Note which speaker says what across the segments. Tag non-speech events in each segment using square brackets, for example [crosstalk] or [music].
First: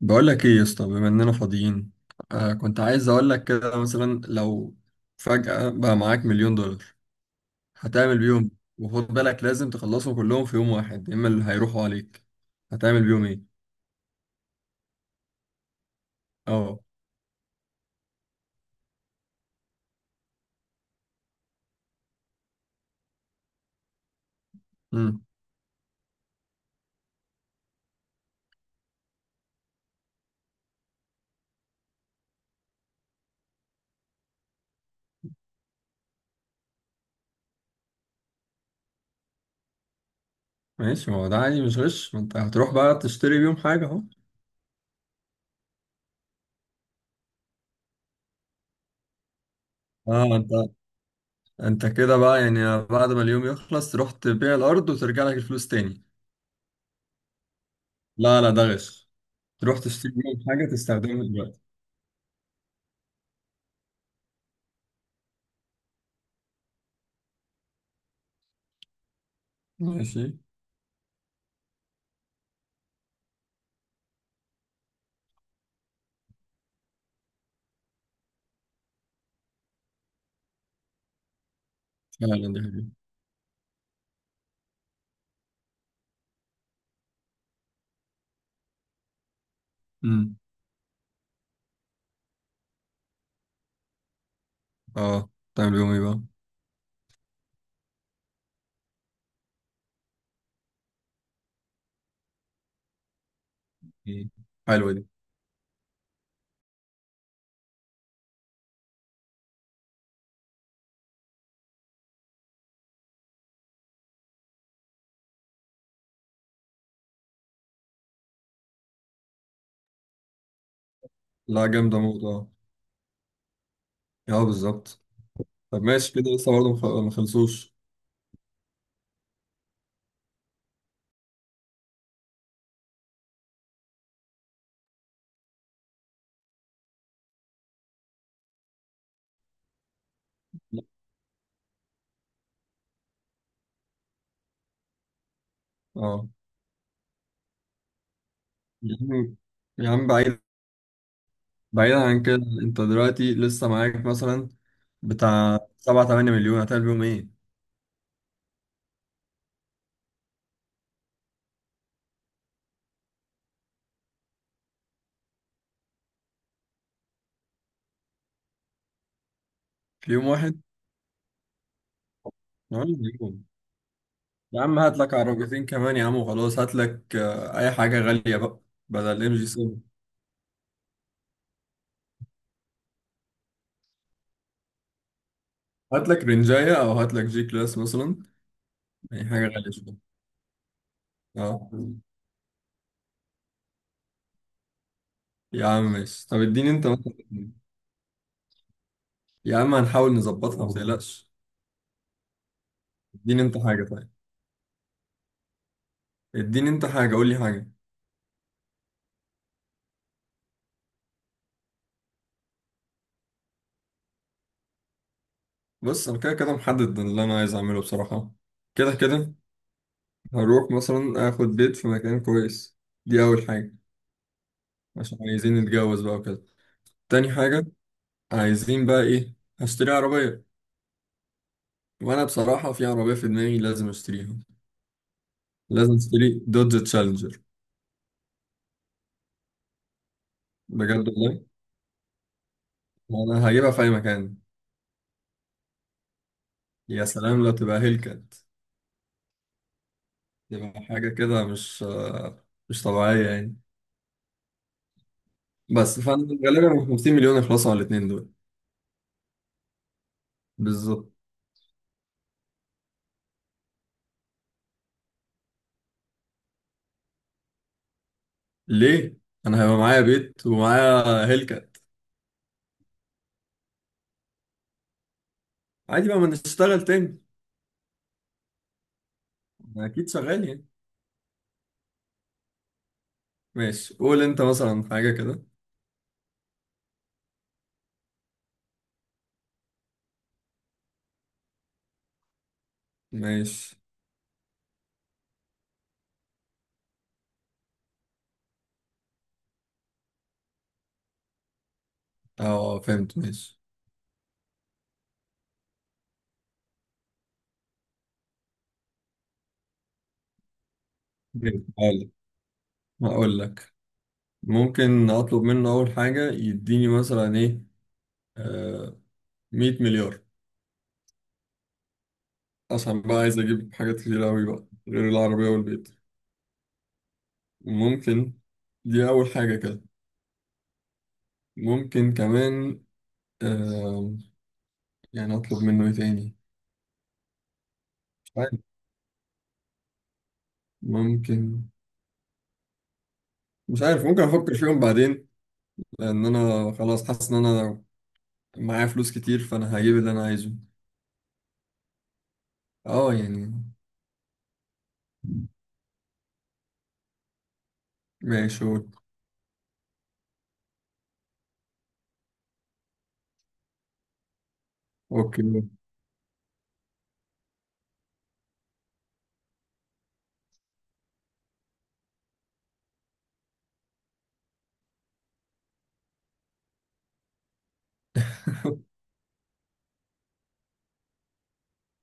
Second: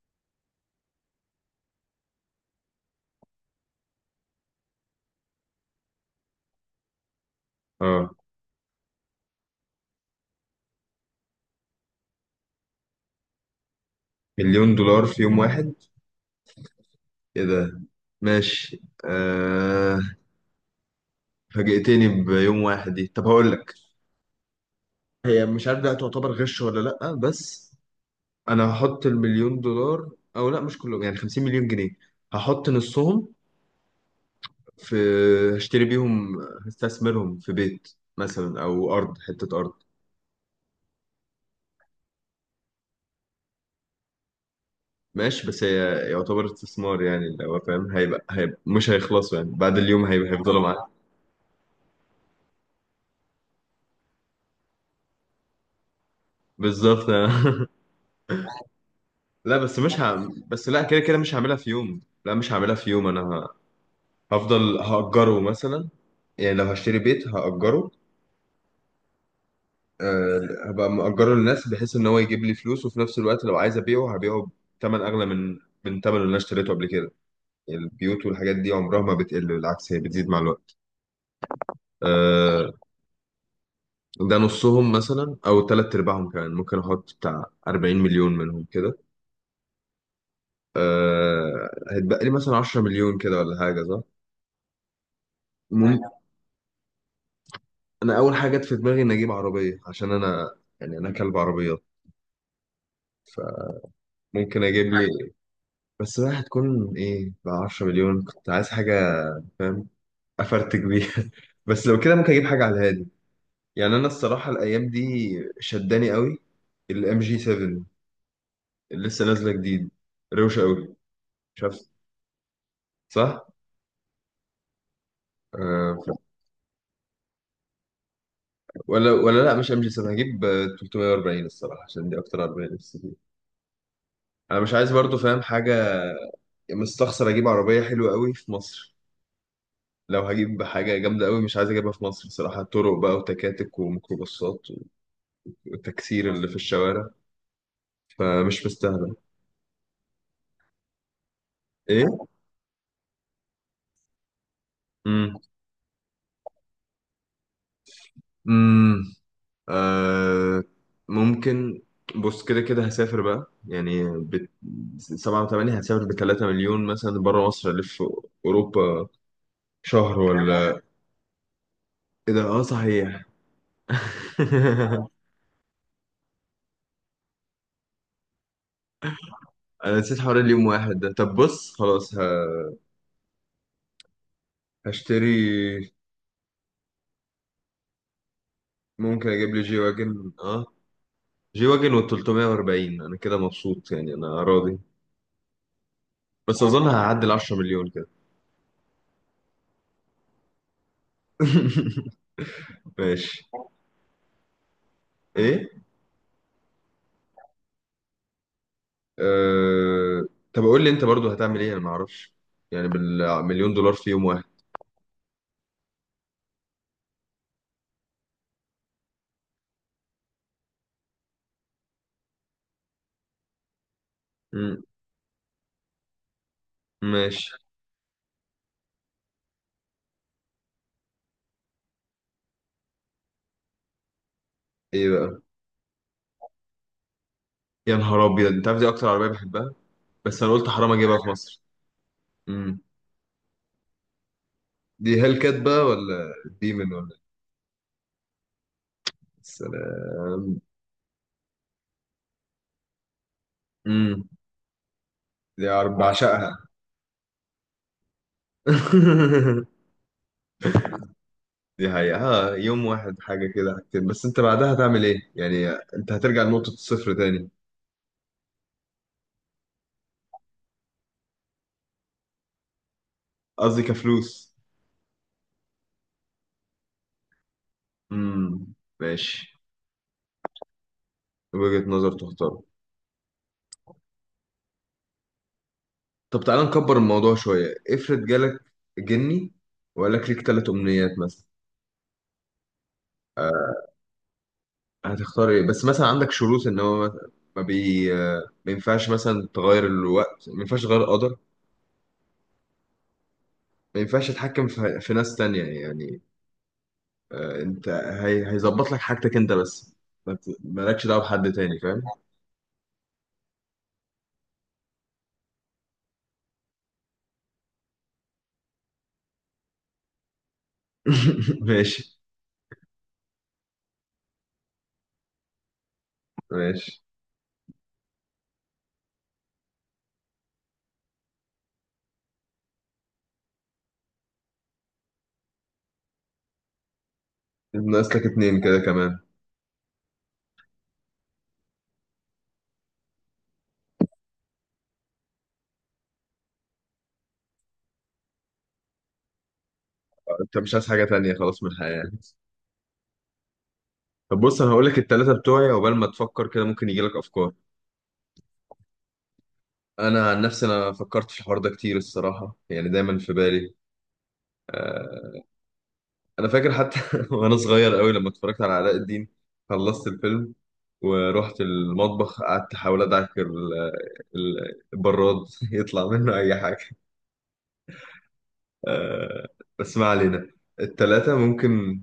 Speaker 1: بقول لك ايه يا اسطى، بما اننا فاضيين. كنت عايز اقول لك كده، مثلا لو فجأة بقى معاك مليون دولار،
Speaker 2: اه.
Speaker 1: هتعمل بيهم؟ وخد بالك، لازم تخلصهم كلهم في يوم واحد، يا اما اللي هيروحوا عليك. هتعمل بيهم ايه؟
Speaker 2: مليون دولار في يوم واحد؟
Speaker 1: اه.
Speaker 2: ايه ده. ماشي، آه. فاجئتني بيوم واحد دي. طب هقول لك،
Speaker 1: امم.
Speaker 2: هي مش عارف ده تعتبر غش ولا لا، بس انا هحط المليون دولار او لا، مش كلهم يعني، 50 مليون جنيه هحط نصهم، في هشتري بيهم، هستثمرهم في بيت مثلا او ارض، حتة ارض.
Speaker 1: ماشي، ما هو ده عادي مش غش، ما انت هتروح بقى تشتري بيهم حاجة اهو.
Speaker 2: ماشي بس هي يعتبر استثمار يعني لو فاهم، هيبقى مش هيخلصوا، يعني بعد اليوم
Speaker 1: اه،
Speaker 2: هيبقى
Speaker 1: انت
Speaker 2: هيفضلوا معاك.
Speaker 1: انت كده بقى يعني، بعد ما اليوم يخلص تروح تبيع الارض وترجع لك الفلوس تاني؟
Speaker 2: بالظبط. [laughs]
Speaker 1: لا لا، ده غش.
Speaker 2: لا،
Speaker 1: تروح تشتري بيهم حاجة
Speaker 2: بس لا كده كده
Speaker 1: تستخدمها
Speaker 2: مش هعملها
Speaker 1: دلوقتي.
Speaker 2: في يوم، لا مش هعملها في يوم، هفضل هأجره مثلا. يعني لو هشتري بيت هأجره.
Speaker 1: ماشي.
Speaker 2: أه... هبقى مأجره للناس بحيث ان هو يجيب لي فلوس، وفي نفس الوقت لو عايز ابيعه هبيعه بثمن اغلى من ثمن اللي انا اشتريته قبل كده. يعني البيوت والحاجات دي عمرها ما بتقل، بالعكس هي بتزيد مع الوقت.
Speaker 1: فعلا دي
Speaker 2: أه...
Speaker 1: حاجة.
Speaker 2: ده نصهم مثلا او ثلاث ارباعهم، كمان ممكن احط بتاع 40 مليون منهم كده. هيتبقى لي مثلا 10 مليون كده ولا حاجة، صح؟
Speaker 1: اه، تعمل بيهم
Speaker 2: مم-
Speaker 1: ايه بقى؟
Speaker 2: انا اول حاجه جت في دماغي ان اجيب عربيه، عشان انا، يعني انا كلب عربيات.
Speaker 1: مم.
Speaker 2: فممكن اجيب
Speaker 1: حلوة دي.
Speaker 2: لي. بس بقى هتكون ايه ب 10 مليون؟ كنت عايز حاجه فاهم، افرتك بيها. [laughs] بس لو كده ممكن اجيب حاجه على الهادي. يعني انا الصراحه الايام دي شداني قوي الام جي 7 اللي لسه نازله جديد، روشه قوي. مش
Speaker 1: لا
Speaker 2: عارف.
Speaker 1: جامدة موت، اه.
Speaker 2: صح.
Speaker 1: اه، بالظبط. طب
Speaker 2: آه ف-
Speaker 1: ماشي، كده لسه برضه ما خلصوش.
Speaker 2: ولا ولا لا مش ام جي 7، هجيب 340، الصراحه عشان دي اكتر عربيه نفسي فيها. انا مش عايز برضو فاهم حاجه، مستخسر اجيب عربيه حلوه قوي في مصر. لو هجيب حاجة جامدة قوي مش عايز أجيبها في مصر، بصراحة طرق بقى وتكاتك وميكروباصات
Speaker 1: اه.
Speaker 2: والتكسير اللي في الشوارع، فمش
Speaker 1: يا
Speaker 2: مستاهلة.
Speaker 1: عم. يا عم بعيد. بعيدا عن
Speaker 2: إيه؟
Speaker 1: كده. انت دلوقتي لسه معاك مثلا
Speaker 2: مم.
Speaker 1: بتاع 7 8 مليون، هتعمل بيهم ايه؟
Speaker 2: مم. آه. ممكن. بص كده كده هسافر بقى، يعني سبعة وثمانية. هسافر ب 3 مليون مثلا بره مصر، ألف أوروبا
Speaker 1: في
Speaker 2: شهر
Speaker 1: يوم واحد؟
Speaker 2: ولا. إيه ده، آه
Speaker 1: يا عم.
Speaker 2: صحيح.
Speaker 1: يوم.
Speaker 2: [laughs]
Speaker 1: يا عم هات لك عربيتين كمان يا عم وخلاص، هات لك اي حاجة غالية بقى، بدل ام جي 7.
Speaker 2: أنا نسيت حوار اليوم واحد ده. طب بص خلاص هشتري.
Speaker 1: هات لك رنجاية او هات لك جي كلاس مثلا. اي
Speaker 2: ممكن
Speaker 1: حاجة
Speaker 2: أجيب لي
Speaker 1: غالية
Speaker 2: جي
Speaker 1: شوية.
Speaker 2: واجن آه.
Speaker 1: اه.
Speaker 2: جي واجن و 340، انا كده مبسوط يعني، انا راضي.
Speaker 1: يا عم ماشي، طب
Speaker 2: بس
Speaker 1: اديني
Speaker 2: اظن
Speaker 1: انت مثلا.
Speaker 2: هعدي ال 10 مليون كده.
Speaker 1: يا عم هنحاول نظبطها، ما والله تقلقش.
Speaker 2: [laughs]
Speaker 1: اديني
Speaker 2: ماشي.
Speaker 1: انت حاجة طيب.
Speaker 2: ايه
Speaker 1: اديني انت حاجة، قول لي حاجة.
Speaker 2: أه... طب قول لي انت برضو هتعمل ايه، انا ما اعرفش يعني بالمليون دولار في يوم واحد.
Speaker 1: بص انا كده كده محدد اللي انا عايز اعمله بصراحة. كده كده هروح مثلا اخد بيت في مكان كويس. دي اول حاجة،
Speaker 2: مم.
Speaker 1: عشان عايزين نتجوز بقى وكده. تاني
Speaker 2: ماشي.
Speaker 1: حاجة، عايزين بقى ايه، هشتري عربية. وانا بصراحة في عربية في دماغي لازم اشتريها.
Speaker 2: ايه بقى؟
Speaker 1: لازم اشتري دوج تشالنجر.
Speaker 2: يا نهار ابيض، انت عارف دي اكتر عربيه بحبها، بس انا قلت حرام
Speaker 1: بجد،
Speaker 2: اجيبها في مصر. مم.
Speaker 1: والله انا هجيبها في اي مكان.
Speaker 2: دي هيل كات بقى ولا ديمن
Speaker 1: يا
Speaker 2: ولا إيه؟
Speaker 1: سلام لو تبقى هيلكات.
Speaker 2: السلام.
Speaker 1: تبقى حاجة كده مش طبيعية يعني.
Speaker 2: امم. دي عرب
Speaker 1: بس فانا
Speaker 2: بعشقها.
Speaker 1: غالبا 50 مليون يخلصوا على الاثنين دول.
Speaker 2: [laughs]
Speaker 1: بالظبط.
Speaker 2: دي حقيقة. ها، يوم واحد حاجة كده حاجتين، بس انت بعدها هتعمل ايه؟ يعني انت هترجع لنقطة الصفر تاني.
Speaker 1: ليه؟ انا هيبقى معايا بيت ومعايا هيلكات.
Speaker 2: قصدي كفلوس.
Speaker 1: عادي بقى، ما نشتغل تاني.
Speaker 2: امم. ماشي.
Speaker 1: أنا اكيد شغال يعني.
Speaker 2: وجهة نظر، تختار.
Speaker 1: ماشي قول انت مثلا حاجه كده.
Speaker 2: طب تعالى نكبر الموضوع شوية. افرض جالك جني، وقال لك ليك تلات أمنيات مثلا، آه،
Speaker 1: ماشي.
Speaker 2: هتختار ايه؟ بس مثلا عندك شروط ان هو ما بي ما ينفعش مثلا تغير الوقت، ما ينفعش تغير قدر،
Speaker 1: اه فهمت، ماشي.
Speaker 2: ما ينفعش تتحكم في ناس تانية يعني. انت، هيظبط لك حاجتك انت بس، ما ت- مالكش دعوة بحد
Speaker 1: جميل.
Speaker 2: تاني،
Speaker 1: هقول
Speaker 2: فاهم؟
Speaker 1: لك هقول لك ممكن اطلب منه اول حاجه يديني مثلا ايه. آه 100 مليار،
Speaker 2: [laughs] ماشي.
Speaker 1: عشان بقى عايز اجيب حاجات كتير قوي بقى غير العربيه والبيت.
Speaker 2: ماشي.
Speaker 1: ممكن. دي اول حاجه كده. ممكن كمان، آه، يعني اطلب منه ايه تاني؟
Speaker 2: ناقص لك
Speaker 1: مش عارف
Speaker 2: اتنين كده كمان.
Speaker 1: ممكن مش عارف، ممكن افكر فيهم بعدين. لان انا خلاص حاسس ان انا معايا فلوس كتير، فانا هجيب اللي انا عايزه.
Speaker 2: انت مش عايز حاجة تانية خلاص من الحياة يعني؟
Speaker 1: اه يعني.
Speaker 2: طب بص، انا هقول لك التلاتة بتوعي عقبال ما تفكر كده، ممكن يجي لك افكار.
Speaker 1: ماشي
Speaker 2: انا عن نفسي انا فكرت في الحوار ده كتير الصراحة، يعني دايما في بالي. آه،
Speaker 1: اوكي.
Speaker 2: انا فاكر حتى [laughs] وانا صغير قوي لما اتفرجت على علاء الدين، خلصت الفيلم ورحت المطبخ، قعدت احاول ادعك البراد [laughs] يطلع منه اي حاجة.
Speaker 1: [laughs]
Speaker 2: آه، بس ما علينا. التلاتة ممكن،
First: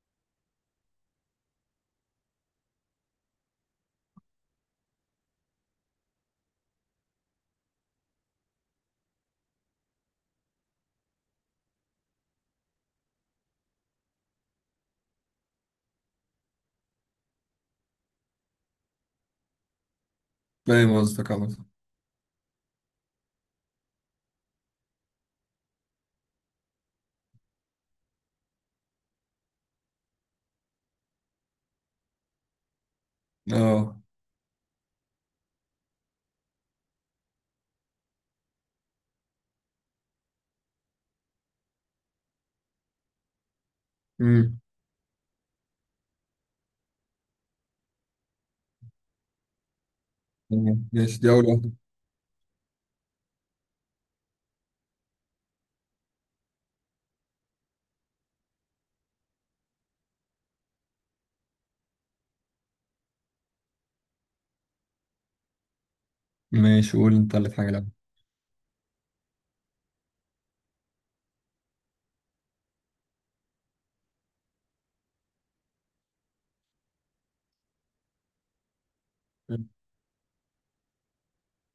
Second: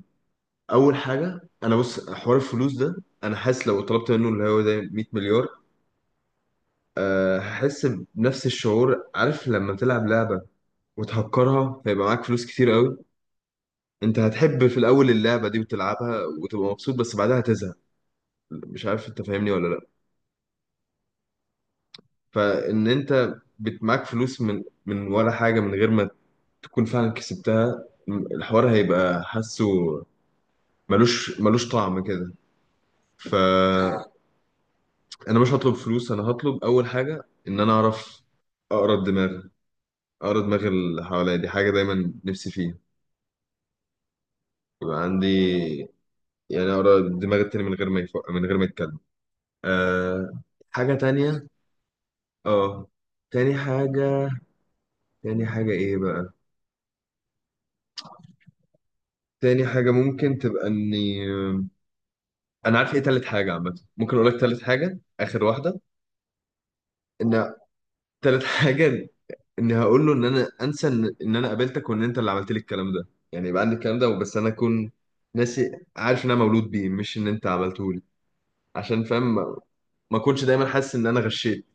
Speaker 2: اول حاجه انا بص حوار الفلوس ده، انا حاسس لو طلبت منه اللي هو زي 100 مليار، هحس بنفس الشعور. عارف لما تلعب لعبه وتهكرها، فيبقى معاك فلوس كتير قوي، انت هتحب في الاول اللعبه دي وتلعبها وتبقى مبسوط، بس بعدها هتزهق. مش عارف انت فاهمني ولا لا.
Speaker 1: فاهم قصدك عمد.
Speaker 2: معاك فلوس من ولا حاجه، من غير ما تكون فعلا كسبتها، الحوار هيبقى حاسه، ملوش طعم كده. ف
Speaker 1: اه.
Speaker 2: انا مش هطلب فلوس، انا هطلب اول حاجه ان انا اعرف اقرا الدماغ، اقرا دماغ اللي حواليا. دي حاجه دايما نفسي فيها،
Speaker 1: امم
Speaker 2: يبقى عندي يعني اقرا دماغ التاني من غير ما من غير ما يتكلم. آه...
Speaker 1: تمام.
Speaker 2: حاجه
Speaker 1: ماشي دي اول
Speaker 2: تانية.
Speaker 1: واحدة.
Speaker 2: اه. تاني حاجه. تاني حاجه ايه بقى، تاني حاجه ممكن تبقى اني، انا عارف ايه تالت حاجه، عامه ممكن اقول لك تالت حاجه، اخر واحده.
Speaker 1: ماشي قول انت اللي
Speaker 2: ان
Speaker 1: في حاجة لعبة.
Speaker 2: تالت [laughs] حاجه، اني هقول له ان انا انسى ان انا قابلتك وان انت اللي عملت لي الكلام ده، يعني يبقى عندي الكلام ده، بس انا اكون ناسي، عارف ان انا مولود بيه مش ان انت عملته لي. عشان فاهم، ما اكونش دايما حاسس ان انا غشيت،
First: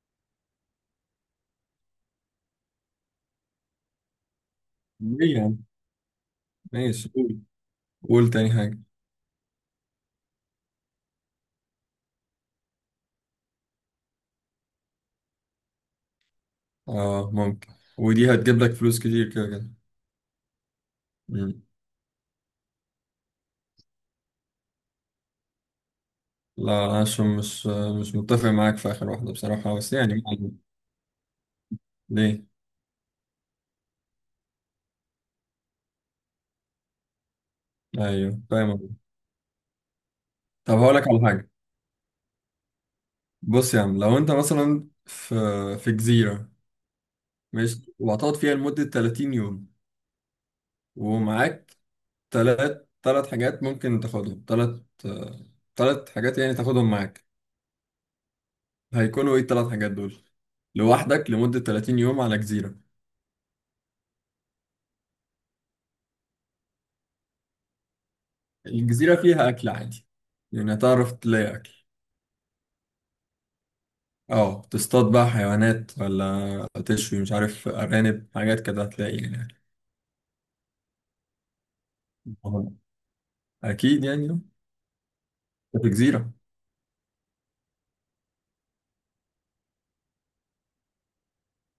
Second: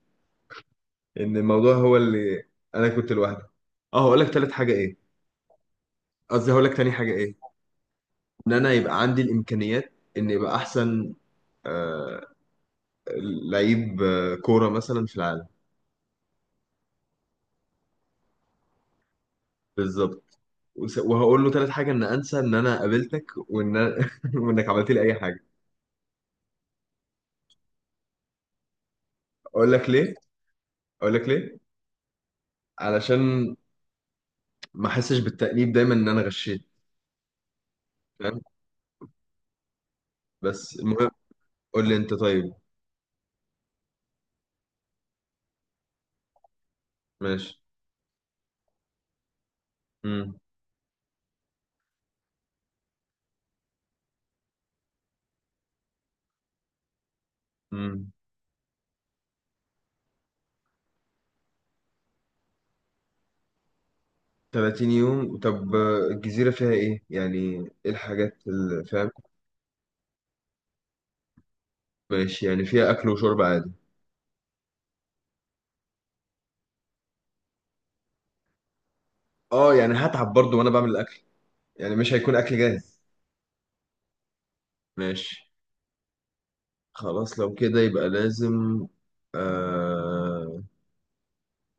Speaker 2: ان الموضوع هو اللي انا كنت لوحدي. اه، هقول لك تالت حاجه ايه،
Speaker 1: ليه يعني؟
Speaker 2: قصدي هقول لك تاني
Speaker 1: ماشي
Speaker 2: حاجه
Speaker 1: قول
Speaker 2: ايه،
Speaker 1: قول تاني
Speaker 2: ان انا
Speaker 1: حاجة.
Speaker 2: يبقى عندي الامكانيات ان يبقى احسن آه لعيب كوره مثلا في العالم.
Speaker 1: اه ممكن. ودي هتجيب لك فلوس كتير كده كده.
Speaker 2: بالظبط. وهقول له
Speaker 1: مم.
Speaker 2: تالت حاجه ان انسى ان انا قابلتك، [laughs] وانك عملت لي اي حاجه.
Speaker 1: لا عشان مش متفق معاك في آخر واحدة
Speaker 2: اقول
Speaker 1: بصراحة،
Speaker 2: لك
Speaker 1: بس
Speaker 2: ليه،
Speaker 1: يعني معلم.
Speaker 2: اقول لك ليه،
Speaker 1: ليه؟
Speaker 2: علشان ما احسش بالتأنيب دايما ان انا غشيت، فاهم.
Speaker 1: ايوه، فاهم قصدك. طب
Speaker 2: بس
Speaker 1: هقول لك
Speaker 2: المهم،
Speaker 1: على حاجه.
Speaker 2: قول لي انت طيب.
Speaker 1: بص يا عم، لو انت مثلا في جزيره،
Speaker 2: ماشي.
Speaker 1: ماشي، وهتقعد فيها لمده 30 يوم.
Speaker 2: امم
Speaker 1: ومعاك ثلاث حاجات ممكن تاخدهم، ثلاث حاجات يعني تاخدهم معاك.
Speaker 2: امم
Speaker 1: هيكونوا ايه الثلاث حاجات دول؟ لوحدك لمده 30 يوم على جزيره.
Speaker 2: 30 يوم، طب الجزيرة فيها ايه يعني؟ ايه الحاجات اللي، فاهم؟
Speaker 1: الجزيره فيها اكل عادي، يعني هتعرف تلاقي اكل.
Speaker 2: ماشي، يعني فيها اكل وشرب عادي.
Speaker 1: اه تصطاد بقى حيوانات، ولا تشوي، مش عارف، ارانب، حاجات كده هتلاقي يعني.
Speaker 2: اه، يعني هتعب برضو وانا بعمل الاكل، يعني مش هيكون اكل جاهز.
Speaker 1: أكيد يعني.
Speaker 2: ماشي.
Speaker 1: في جزيرة.
Speaker 2: خلاص لو كده يبقى لازم، آه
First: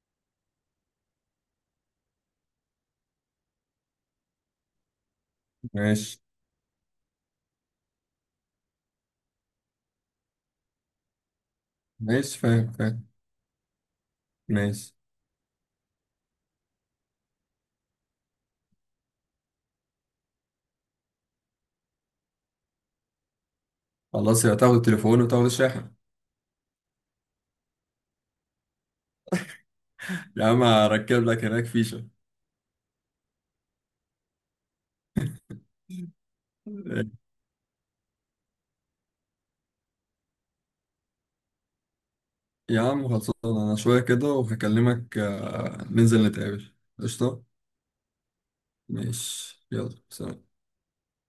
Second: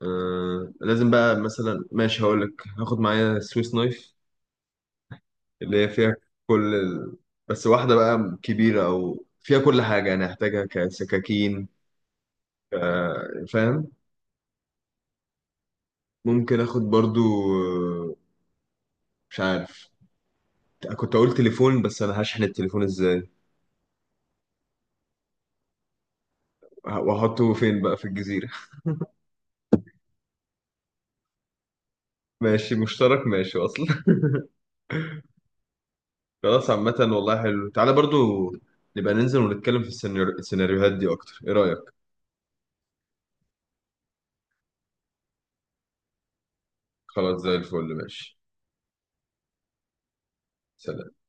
Speaker 2: آه لازم بقى مثلا. ماشي، هقول لك هاخد معايا سويس نايف اللي هي فيها
Speaker 1: ماشي.
Speaker 2: كل ال... بس واحدة بقى كبيرة، أو فيها كل حاجة يعني هحتاجها كسكاكين.
Speaker 1: ماشي فاهم فاهم.
Speaker 2: فاهم.
Speaker 1: ماشي.
Speaker 2: ممكن آخد برضو آه، مش عارف، كنت أقول تليفون، بس أنا هشحن التليفون إزاي
Speaker 1: خلاص، يا تاخد التليفون وتاخد الشاحن.
Speaker 2: وأحطه فين بقى في الجزيرة؟ [laughs]
Speaker 1: [laughs] يا عم هركب لك هناك فيشة.
Speaker 2: ماشي مشترك ماشي أصلا. [laughs] خلاص، عامة والله حلو. تعالى برضو نبقى ننزل ونتكلم في السيناريوهات دي أكتر، إيه رأيك؟
Speaker 1: يا عم خلصان، انا شوية كده وهكلمك. ننزل نتقابل
Speaker 2: خلاص
Speaker 1: قشطة.
Speaker 2: زي الفل. ماشي.
Speaker 1: ماشي. يلا سلام.
Speaker 2: سلام.